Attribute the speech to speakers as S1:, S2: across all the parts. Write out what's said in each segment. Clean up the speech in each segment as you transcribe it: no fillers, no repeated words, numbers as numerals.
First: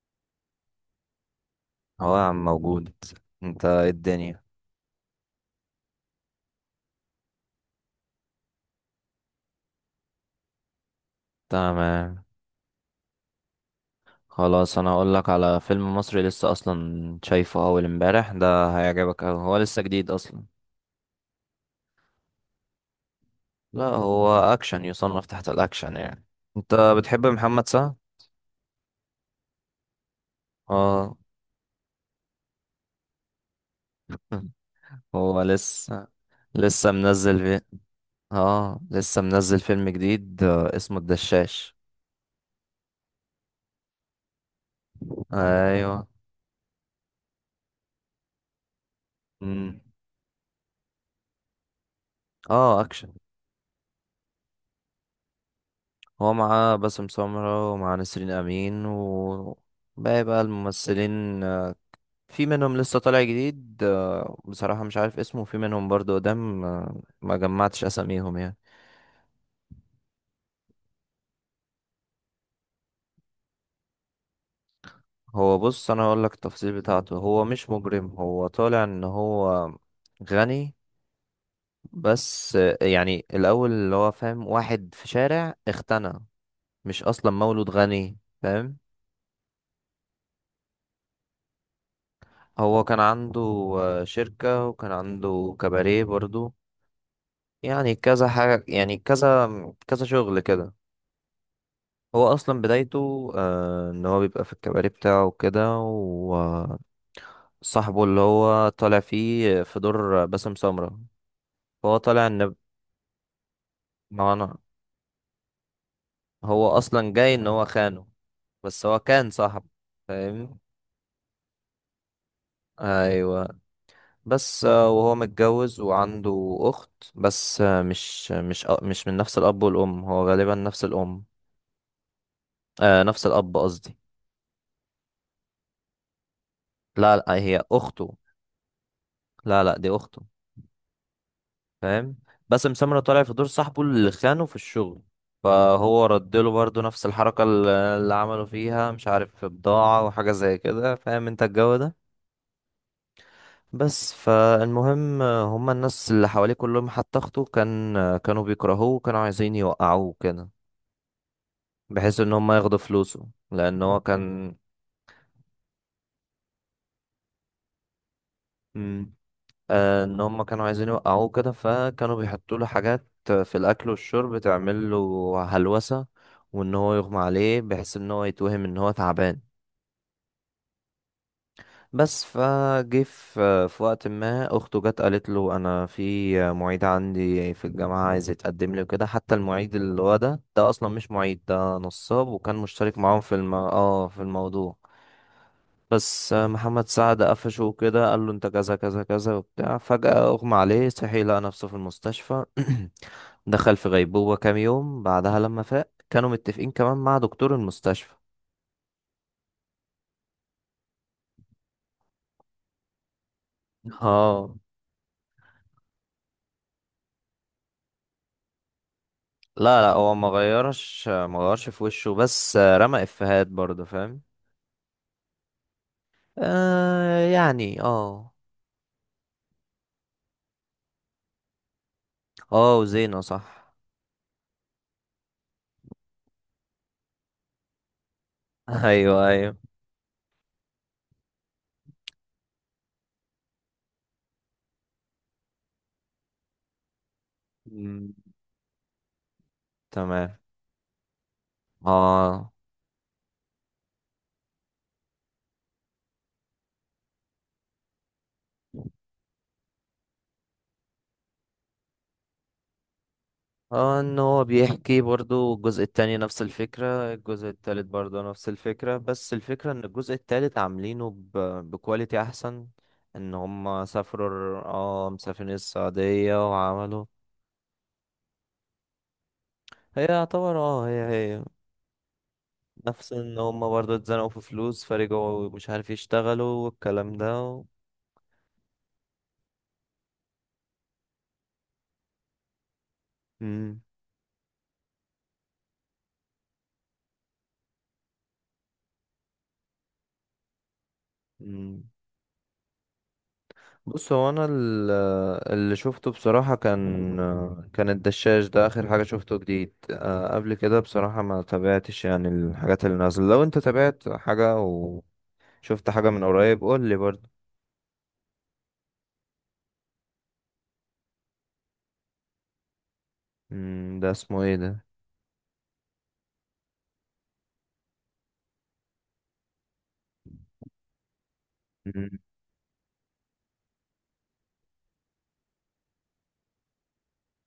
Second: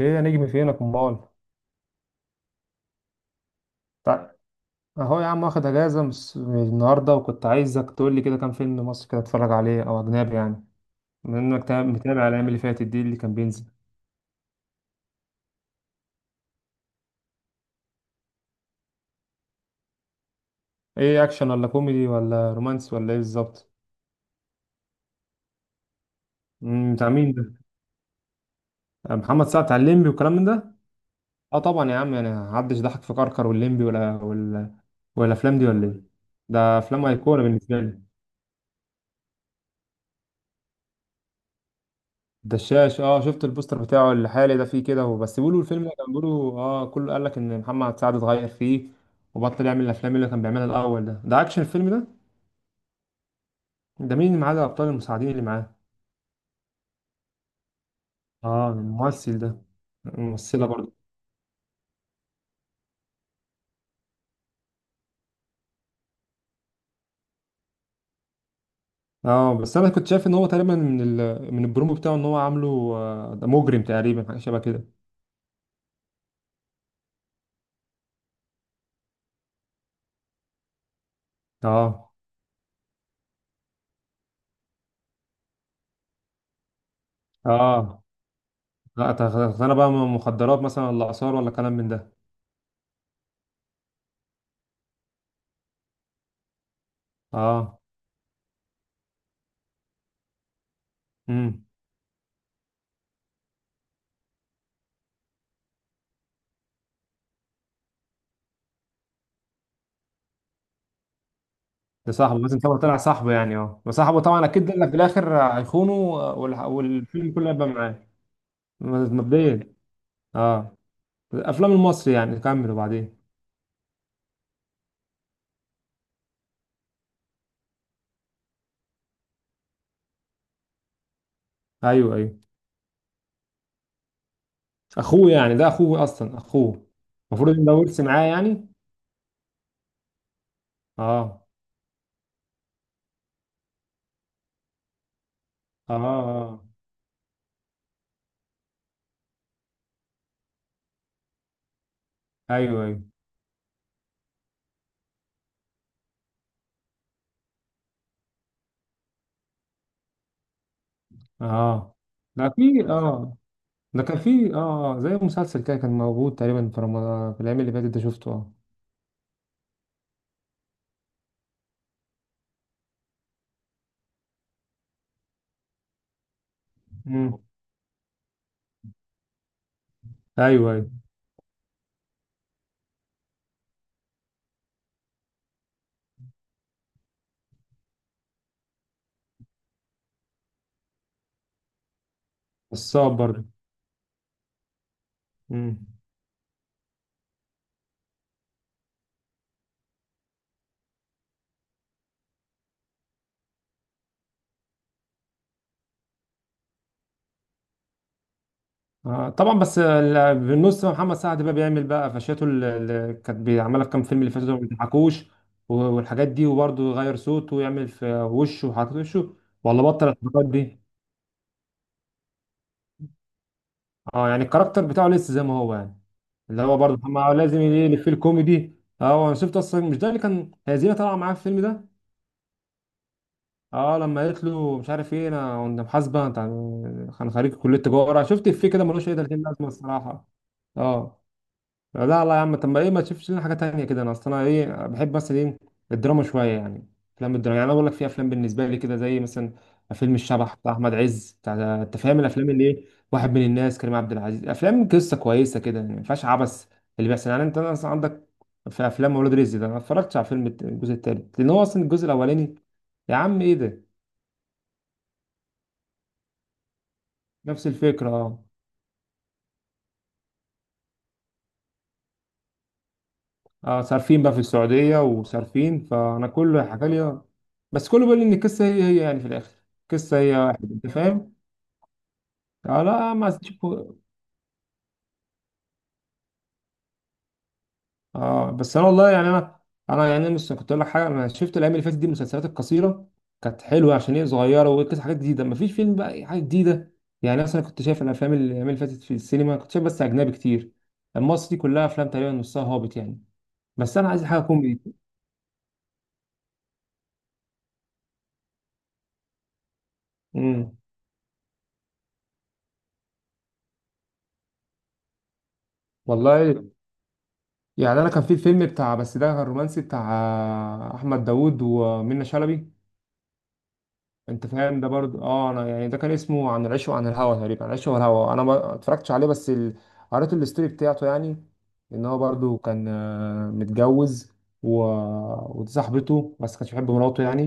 S1: ايه يا نجم، فينك امال؟
S2: هو يا عم موجود. انت ايه
S1: تع-
S2: الدنيا؟
S1: اهو يا عم، واخد اجازه من النهارده، وكنت عايزك تقول لي كده كام فيلم مصري كده اتفرج عليه او اجنبي يعني، بما انك
S2: تمام.
S1: متابع الايام اللي فاتت دي اللي كان بينزل.
S2: خلاص، انا هقول لك على فيلم مصري لسه اصلا شايفه اول امبارح، ده هيعجبك أوي، هو لسه جديد اصلا.
S1: ايه اكشن ولا كوميدي ولا رومانس ولا ايه بالظبط؟
S2: لا، هو اكشن، يصنف تحت الاكشن يعني. انت
S1: بتاع
S2: بتحب
S1: مين ده؟
S2: محمد سعد؟
S1: آه، محمد سعد بتاع الليمبي والكلام من ده.
S2: اه.
S1: اه طبعا يا عم، انا محدش ضحك في كركر والليمبي ولا ولا، ولا
S2: هو
S1: الافلام دي ولا ايه؟
S2: لسه
S1: ده
S2: لسه
S1: افلام
S2: منزل
S1: ايقونه
S2: في...
S1: بالنسبه لي.
S2: اه لسه منزل فيلم جديد، اسمه الدشاش.
S1: دشاش اه، شفت البوستر بتاعه الحالي ده، فيه كده هو، بس بيقولوا الفيلم،
S2: ايوه.
S1: كان بيقولوا اه كله قال لك ان محمد سعد اتغير فيه وبطل
S2: مم.
S1: يعمل الافلام اللي كان بيعملها الاول. ده اكشن الفيلم ده؟
S2: اه، اكشن.
S1: ده مين اللي معاه ده، الابطال المساعدين اللي معاه؟
S2: هو معاه باسم سمرة ومعاه نسرين
S1: اه
S2: أمين
S1: الممثل
S2: و
S1: ده.
S2: باقي بقى
S1: الممثله برضه.
S2: الممثلين، في منهم لسه طالع جديد، بصراحة مش عارف اسمه، وفي منهم برضه قدام، ما جمعتش أساميهم يعني.
S1: اه بس انا كنت شايف ان هو تقريبا من من البرومو بتاعه ان هو عامله، آه، ده مجرم تقريبا حاجه شبه كده.
S2: هو بص، أنا هقولك التفاصيل بتاعته، هو مش مجرم، هو طالع إن هو غني.
S1: اه
S2: بس يعني الأول اللي هو فاهم واحد في شارع اغتنى، مش أصلا مولود
S1: اه.
S2: غني، فاهم.
S1: لا انا بقى مخدرات مثلا، ولا اثار ولا كلام من ده.
S2: هو كان عنده شركة وكان عنده كباريه برضو.
S1: اه.
S2: يعني كذا حاجة، يعني كذا كذا شغل كده.
S1: امم.
S2: هو أصلا بدايته إن هو بيبقى في الكباري بتاعه كده، وصاحبه اللي هو طالع فيه في دور باسم سمرة، فهو
S1: ده
S2: طالع
S1: صاحبه
S2: إن...
S1: لازم طبعا طلع صاحبه يعني، اه بس صاحبه
S2: ما
S1: طبعا
S2: أنا...
S1: اكيد قال لك في الاخر هيخونه،
S2: هو أصلا
S1: والفيلم
S2: جاي إن
S1: كله
S2: هو
S1: هيبقى
S2: خانه،
S1: معاه.
S2: بس هو كان صاحبه،
S1: مبدئيا.
S2: فاهم.
S1: اه. الافلام المصري يعني، كمل وبعدين.
S2: أيوة. بس وهو متجوز وعنده أخت، بس مش من نفس الأب والأم، هو غالبا نفس الأم.
S1: ايوه ايوه.
S2: نفس الأب قصدي.
S1: اخوه يعني ده، اخوه اصلا اخوه؟
S2: لا لا،
S1: المفروض
S2: هي
S1: ان ده ورث
S2: أخته.
S1: معاه يعني.
S2: لا لا، دي أخته.
S1: اه.
S2: فاهم. باسم سمرة طالع في دور صاحبه اللي خانه في الشغل،
S1: اه
S2: فهو رد له
S1: اه.
S2: برضه نفس الحركة اللي عملوا فيها، مش عارف في بضاعة وحاجة زي كده، فاهم انت الجو ده.
S1: ايوه ايوه.
S2: بس فالمهم، هما الناس اللي حواليه كلهم، حتى اخته كانوا بيكرهوه وكانوا عايزين يوقعوه كده،
S1: اه
S2: بحيث ان
S1: ده
S2: هما ياخدوا
S1: في
S2: فلوسه،
S1: اه
S2: لان هو
S1: ده كان في
S2: كان...
S1: اه، آه. زي مسلسل كده كان موجود تقريبا في رمضان في الايام اللي فاتت ده، شفته اه.
S2: مم. ان هم كانوا عايزين يوقعوه كده، فكانوا بيحطوا له حاجات في الاكل والشرب تعمل له هلوسه، وان هو يغمى
S1: مم.
S2: عليه بحيث ان هو يتوهم ان هو تعبان.
S1: ايوه ايوه.
S2: بس فجه في وقت ما اخته جت قالت له انا في معيد عندي في الجامعه عايز يتقدم لي وكده، حتى المعيد اللي هو ده، ده اصلا مش معيد، ده نصاب، وكان مشترك
S1: الصعب
S2: معاهم في
S1: برضه.
S2: الم... اه في الموضوع.
S1: امم.
S2: بس محمد سعد قفشه وكده، قال له انت كذا كذا كذا وبتاع، فجأة اغمى عليه، صحي لقى نفسه في المستشفى. دخل في غيبوبة كام يوم، بعدها لما فاق كانوا متفقين كمان مع دكتور المستشفى.
S1: آه طبعا، بس بالنص محمد سعد بقى بيعمل بقى قفشاته اللي كانت بيعملها في كام فيلم اللي فاتوا
S2: اه.
S1: دول، ما بيضحكوش، والحاجات دي، وبرضه يغير صوته ويعمل في وشه وحركات وشه.
S2: لا
S1: ولا
S2: لا،
S1: بطل
S2: هو ما
S1: الحركات دي.
S2: غيرش ما غيرش في وشه، بس رمى افيهات برضه، فاهم.
S1: اه، يعني الكاركتر بتاعه لسه زي ما هو يعني. اللي هو برضه
S2: آه
S1: محمد، آه، لازم
S2: يعني
S1: يلف في
S2: اه.
S1: الكوميدي. اه انا شفت اصلا، مش ده اللي كان هزينه طالعه معاه في الفيلم ده؟
S2: اه وزينة صح.
S1: اه لما قالت له مش عارف ايه، انا كنت محاسبه انت، كان خريج كليه تجاره، شفت الفيه كده ملوش اي
S2: ايوه،
S1: 30
S2: ايوه.
S1: لازمه الصراحه. اه. لا لا يا عم، طب ما ايه، ما تشوفش لنا حاجه تانية كده، انا اصل انا ايه، بحب مثلا ايه، الدراما شويه يعني. افلام الدراما يعني، انا بقول لك في
S2: مم،
S1: افلام بالنسبه لي كده، زي مثلا فيلم
S2: تمام.
S1: الشبح بتاع احمد عز، بتاع انت فاهم الافلام
S2: اه
S1: اللي ايه. واحد من الناس كريم عبد العزيز، افلام قصه كويسه كده يعني، ما فيهاش عبث اللي بيحصل يعني، انت مثلا عندك في افلام ولاد رزق. ده انا ما اتفرجتش على فيلم الجزء التالت، لان هو اصلا الجزء الاولاني يا عم ايه ده.
S2: اه، ان هو بيحكي برضو، الجزء التاني نفس الفكرة، الجزء
S1: نفس
S2: التالت برضو
S1: الفكره.
S2: نفس الفكرة، بس الفكرة ان الجزء التالت عاملينه ب... بكواليتي احسن، ان
S1: اه
S2: هم
S1: صارفين
S2: سافروا.
S1: بقى في السعودية
S2: مسافرين
S1: وصارفين، فأنا
S2: السعودية
S1: كله حكى
S2: وعملوا.
S1: لي، بس كله بيقول لي إن القصة هي هي يعني، في الآخر
S2: هي
S1: القصة هي
S2: يعتبر،
S1: واحد، أنت
S2: هي
S1: فاهم؟
S2: هي
S1: آه
S2: نفس،
S1: لا ما
S2: ان هم
S1: تشوفوا.
S2: برضو اتزنقوا في فلوس فرجعوا، مش عارف يشتغلوا، والكلام ده و...
S1: اه بس أنا والله يعني أنا، أنا يعني مش كنت أقول لك حاجة، أنا شفت الأيام اللي فاتت دي المسلسلات القصيرة، كانت
S2: مم.
S1: حلوة عشان هي صغيرة وقصة حاجات جديدة، مفيش فيلم بقى أي حاجة جديدة. يعني مثلا كنت شايف الأفلام اللي الأيام اللي فاتت في السينما، كنت شايف بس أجنبي كتير، المصري
S2: مم.
S1: كلها أفلام تقريبا نصها هابط يعني. بس أنا
S2: بص
S1: عايز
S2: هو
S1: حاجة
S2: انا،
S1: كوميدي.
S2: اللي شفته بصراحة كان الدشاش ده اخر حاجة شفته جديد، قبل
S1: امم.
S2: كده بصراحة ما تابعتش يعني الحاجات اللي نازلة، لو انت تابعت حاجة وشفت حاجة من قريب
S1: والله
S2: قول لي برضه.
S1: يعني انا كان في الفيلم بتاع، بس ده كان رومانسي بتاع احمد داوود ومنى شلبي.
S2: مم، ده اسمه
S1: انت
S2: ايه
S1: فاهم
S2: ده؟
S1: ده برضه، اه انا يعني ده كان اسمه عن العشق وعن الهوى تقريبا، عن العشق والهوى، انا ما اتفرجتش عليه بس قريت الستوري بتاعته يعني. ان
S2: مم،
S1: هو برضه كان آه، متجوز، و... ودي صاحبته، بس كانش بيحب مراته يعني،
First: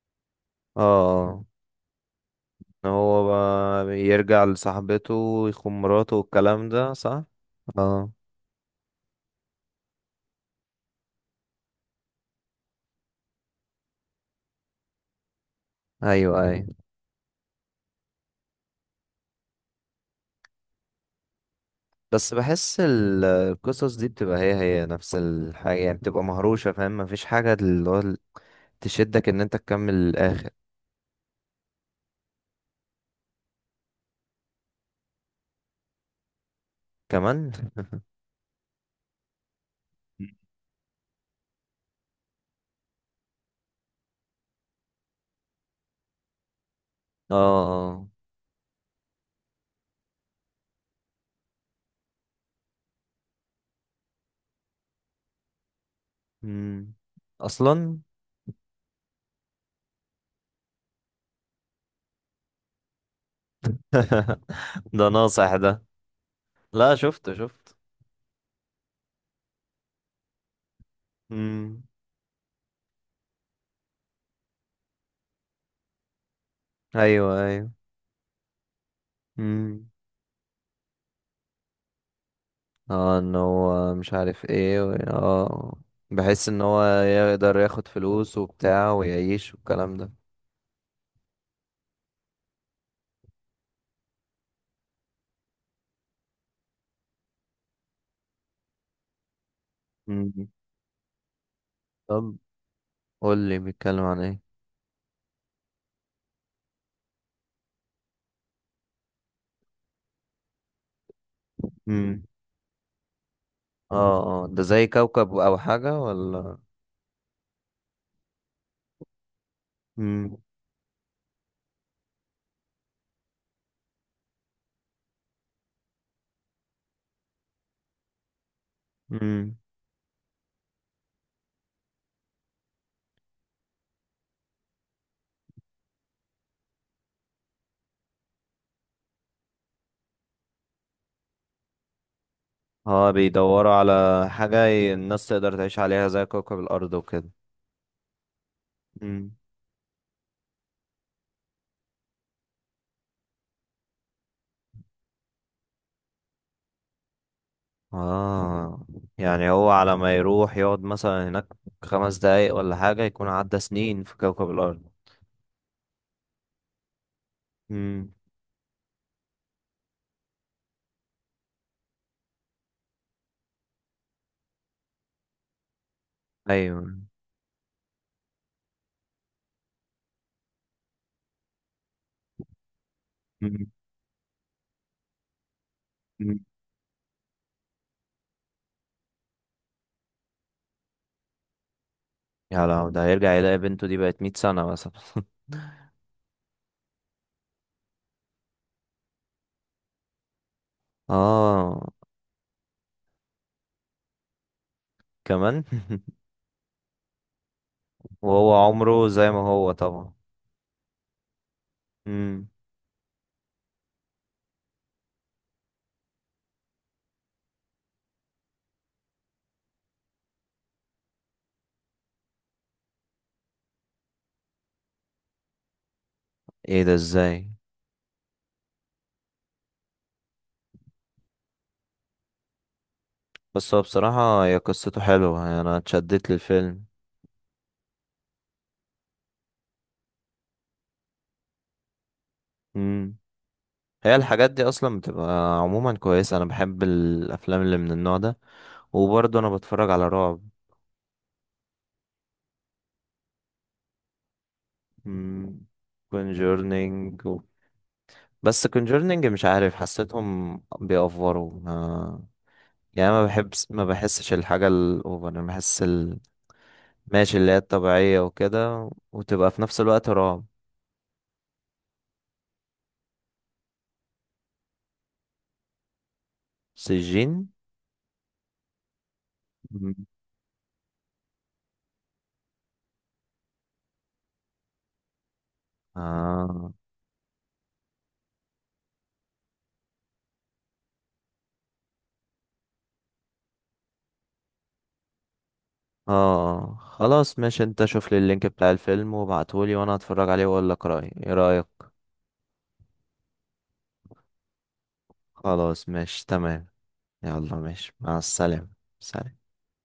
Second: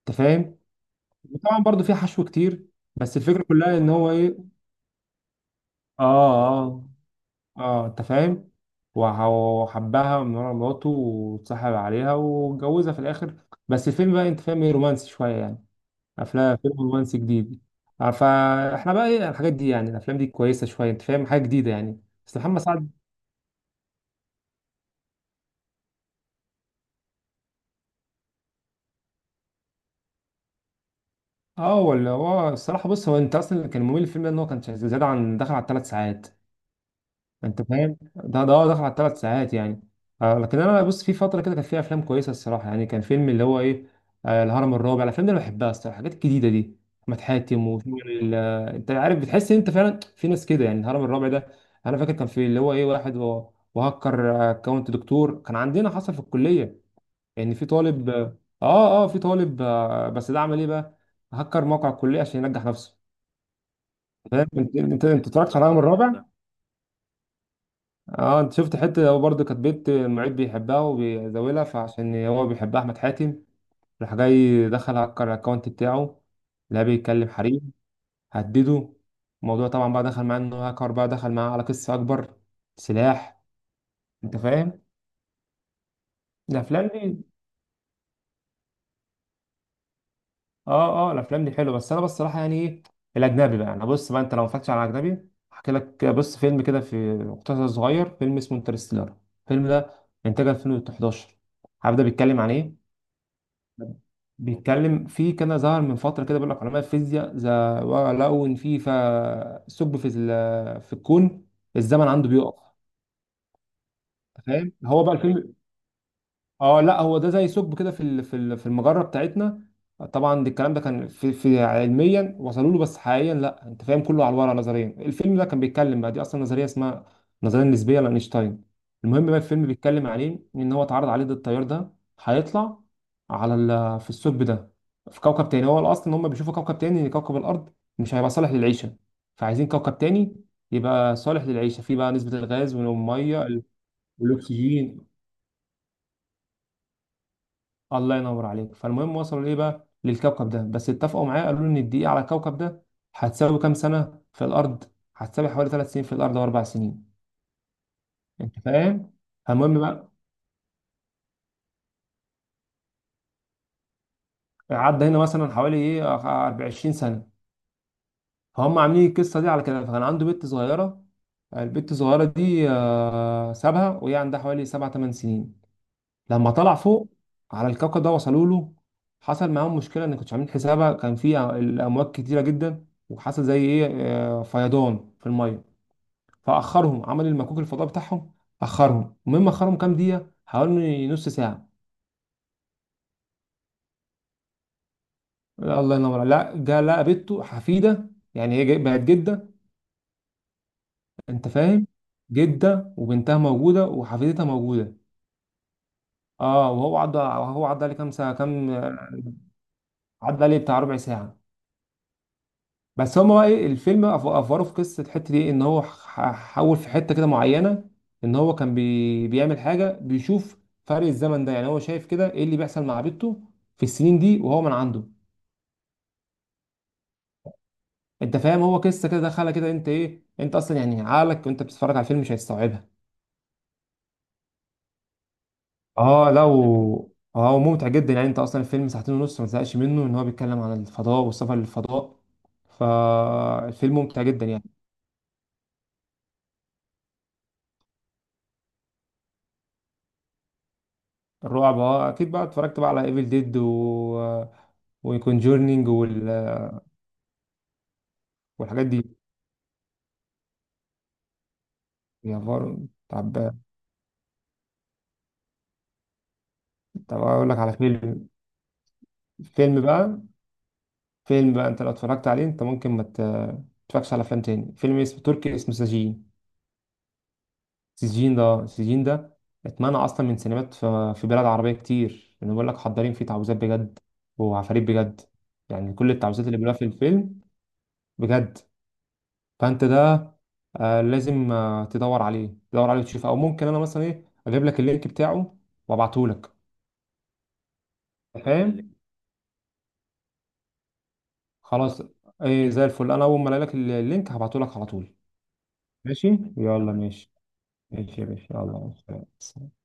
S1: انت فاهم.
S2: اه
S1: طبعا برضه في حشو كتير.
S2: إن
S1: بس
S2: هو
S1: الفكره كلها ان
S2: بقى
S1: هو
S2: يرجع
S1: ايه.
S2: لصاحبته ويخون مراته
S1: اه
S2: والكلام
S1: اه
S2: ده، صح.
S1: اه، انت
S2: اه،
S1: فاهم، وحبها من ورا مراته، واتصاحب عليها واتجوزها في الاخر. بس الفيلم بقى انت فاهم، ايه رومانسي شويه يعني.
S2: ايوه
S1: افلام
S2: ايوه.
S1: فيلم رومانسي جديد. آه، فاحنا بقى ايه الحاجات دي يعني، الافلام دي كويسه شويه، انت فاهم حاجه جديده يعني،
S2: بس
S1: بس محمد
S2: بحس
S1: سعد
S2: القصص دي بتبقى هي هي نفس الحاجة، يعني بتبقى مهروشة، فاهم، مفيش حاجة تشدك ان انت تكمل الاخر.
S1: اه ولا هو الصراحه. بص هو انت اصلا اللي كان ممل الفيلم ده، ان هو كان زياده عن داخل على 3 ساعات.
S2: كمان
S1: انت فاهم ده، هو دخل على 3 ساعات يعني. آه لكن انا بص، في فتره كده كان فيها افلام كويسه الصراحه يعني، كان فيلم اللي هو ايه، آه الهرم الرابع، الافلام دي انا بحبها الصراحه، الحاجات الجديده دي، احمد حاتم
S2: اه.
S1: وال. انت عارف بتحس ان انت فعلا في ناس كده يعني، الهرم الرابع ده، انا فاكر كان في اللي هو ايه واحد وهكر اكونت دكتور كان عندنا، حصل في الكليه،
S2: امم.
S1: يعني في
S2: اصلا.
S1: طالب اه. اه آه، في طالب آه، بس ده عمل ايه بقى؟ هكر موقع الكليه عشان ينجح نفسه. فاهم انت،
S2: ده ناصح
S1: اتفرجت على الهرم
S2: ده.
S1: الرابع؟
S2: لا، شفته شفت.
S1: اه انت شفت، حته هو برضه كانت بنت المعيد بيحبها وبيزاولها،
S2: امم.
S1: فعشان هو بيحبها احمد حاتم راح جاي دخل هكر الاكونت بتاعه. لا بيتكلم
S2: ايوه ايوه.
S1: حريم هدده. الموضوع
S2: امم.
S1: طبعا بقى دخل معاه انه هاكر، بقى دخل معاه على قصه اكبر،
S2: اه، ان
S1: سلاح.
S2: هو مش
S1: انت
S2: عارف
S1: فاهم
S2: ايه و... اه. بحيث ان هو
S1: الافلام دي.
S2: يقدر ياخد فلوس وبتاع ويعيش والكلام ده.
S1: اه اه الافلام دي حلوه، بس انا بصراحه يعني ايه، الاجنبي بقى، انا بص بقى، انت لو ما اتفرجتش على اجنبي احكي لك، بص فيلم كده في مقتطف صغير، فيلم اسمه انترستيلر، الفيلم ده
S2: امم.
S1: انتاج 2011. عارف ده
S2: طب،
S1: بيتكلم عن ايه؟
S2: قول لي بيتكلم عن ايه.
S1: بيتكلم في، كان ظهر من فترة كده بيقول لك علماء الفيزياء ذا، لقوا إن ثقب في الكون الزمن
S2: امم.
S1: عنده بيقف،
S2: اه اه، ده
S1: فاهم
S2: زي
S1: هو بقى
S2: كوكب
S1: الفيلم.
S2: او حاجة ولا؟
S1: اه لا هو ده زي ثقب كده في المجره بتاعتنا.
S2: امم،
S1: طبعا ده الكلام ده كان في علميا وصلوا له، بس حقيقيا لا، انت فاهم كله على الورق نظريا. الفيلم ده كان بيتكلم بقى، دي اصلا نظريه اسمها النظريه النسبيه لاينشتاين. المهم بقى
S2: امم.
S1: الفيلم بيتكلم عليه، ان هو اتعرض عليه ده التيار ده، هيطلع على في الثقب ده، في كوكب تاني. هو الاصل ان هم بيشوفوا كوكب تاني، ان كوكب الارض مش هيبقى صالح للعيشه، فعايزين كوكب تاني يبقى صالح للعيشه، فيه بقى نسبه الغاز
S2: اه
S1: والميه
S2: بيدوروا على حاجة،
S1: والاكسجين.
S2: الناس تقدر تعيش عليها زي كوكب الأرض وكده.
S1: الله ينور عليك. فالمهم
S2: مم.
S1: وصلوا ليه بقى للكوكب ده، بس اتفقوا معاه، قالوا له ان الدقيقة على الكوكب ده هتساوي كام سنة في الأرض، هتساوي حوالي 3 سنين في الأرض و4 سنين. أنت
S2: اه
S1: فاهم.
S2: يعني، هو
S1: فالمهم
S2: على
S1: بقى،
S2: ما يروح يقعد مثلا هناك 5 دقايق ولا حاجة، يكون عدى سنين في كوكب الأرض.
S1: عدى هنا مثلا حوالي إيه 24 سنة.
S2: مم.
S1: فهم عاملين القصة دي على كده، فكان عنده بنت صغيرة، البنت الصغيرة دي آه، سابها وهي عندها حوالي 7 8 سنين، لما طلع
S2: أيوة.
S1: فوق على الكوكب ده. وصلوا له، حصل معاهم مشكله ان كنتش عاملين حسابها، كان الامواج كتيره جدا، وحصل زي
S2: مم.
S1: ايه، آه، فيضان في الميه،
S2: مم.
S1: فاخرهم عمل المكوك الفضاء بتاعهم. اخرهم المهم اخرهم كام دقيقه، حوالي نص ساعه.
S2: يا لو ده هيرجع يلاقي بنته دي بقت 100 سنة مثلا.
S1: لا الله ينور عليك. لا جا لقى بنته حفيده، يعني بقت جده. انت فاهم،
S2: اه
S1: جده وبنتها موجوده وحفيدتها موجوده.
S2: كمان.
S1: اه، وهو عدى، عليه كام ساعه
S2: وهو
S1: كام،
S2: عمره زي ما هو طبعا.
S1: عدى عليه بتاع ربع ساعه.
S2: مم.
S1: بس هما بقى ايه الفيلم افوره في قصه الحته دي، ان هو حول في حته كده معينه، ان هو كان بيعمل حاجه بيشوف فرق الزمن ده. يعني هو شايف كده ايه اللي بيحصل مع بنته في السنين دي وهو من عنده.
S2: ايه ده ازاي؟
S1: انت فاهم، هو قصه كده دخلها كده، انت ايه، انت اصلا يعني عقلك وانت بتتفرج على الفيلم مش هيستوعبها.
S2: بس هو بصراحة، هي قصته حلوة يعني، انا اتشدت
S1: اه لا
S2: للفيلم.
S1: اه هو ممتع جدا يعني، انت اصلا الفيلم ساعتين ونص ما تزهقش منه، ان هو بيتكلم عن الفضاء والسفر للفضاء،
S2: مم.
S1: فالفيلم
S2: هي
S1: ممتع جدا
S2: الحاجات دي
S1: يعني.
S2: اصلا بتبقى عموما كويسه، انا بحب الافلام اللي من النوع ده، وبرضه انا بتفرج على رعب.
S1: الرعب اه، اكيد بقى اتفرجت بقى على ايفل ديد و، وكونجورنينج
S2: كونجورنينج و... بس
S1: والحاجات دي.
S2: كونجورنينج مش عارف، حسيتهم بيأفوروا ما...
S1: يا فار.
S2: يعني
S1: طب
S2: ما بحسش الحاجه الاوفر، انا بحس ال...
S1: طب
S2: ماشي
S1: اقول
S2: اللي هي
S1: لك على
S2: الطبيعيه
S1: فيلم،
S2: وكده، وتبقى في نفس
S1: فيلم
S2: الوقت
S1: بقى،
S2: رعب.
S1: فيلم بقى انت لو اتفرجت عليه انت ممكن ما تتفرجش على افلام تاني. فيلم اسمه تركي، اسمه سجين.
S2: سجين.
S1: سجين ده، سجين ده اتمنع
S2: مم.
S1: اصلا من سينمات في بلاد عربيه كتير، لانه بيقول لك حضارين فيه تعويذات بجد وعفاريت بجد، يعني كل التعويذات اللي
S2: آه
S1: بيقولها في الفيلم بجد. فانت ده آه، لازم آه، تدور عليه، تدور عليه وتشوفه، او ممكن انا مثلا ايه اجيب لك اللينك بتاعه وابعته لك.
S2: آه، خلاص ماشي، انت شوف لي
S1: اللي
S2: اللينك بتاع
S1: فاهم.
S2: الفيلم وابعتهولي، وانا هتفرج عليه واقول لك رأيي، ايه رأيك؟
S1: خلاص. ايه زي الفل، انا اول ما الاقي لك اللينك هبعته لك على طول.
S2: خلاص ماشي
S1: ماشي.
S2: تمام.
S1: يلا ماشي.
S2: يلا ماشي مع
S1: ماشي يا باشا،
S2: السلامة.
S1: يلا.
S2: سلام
S1: سلام.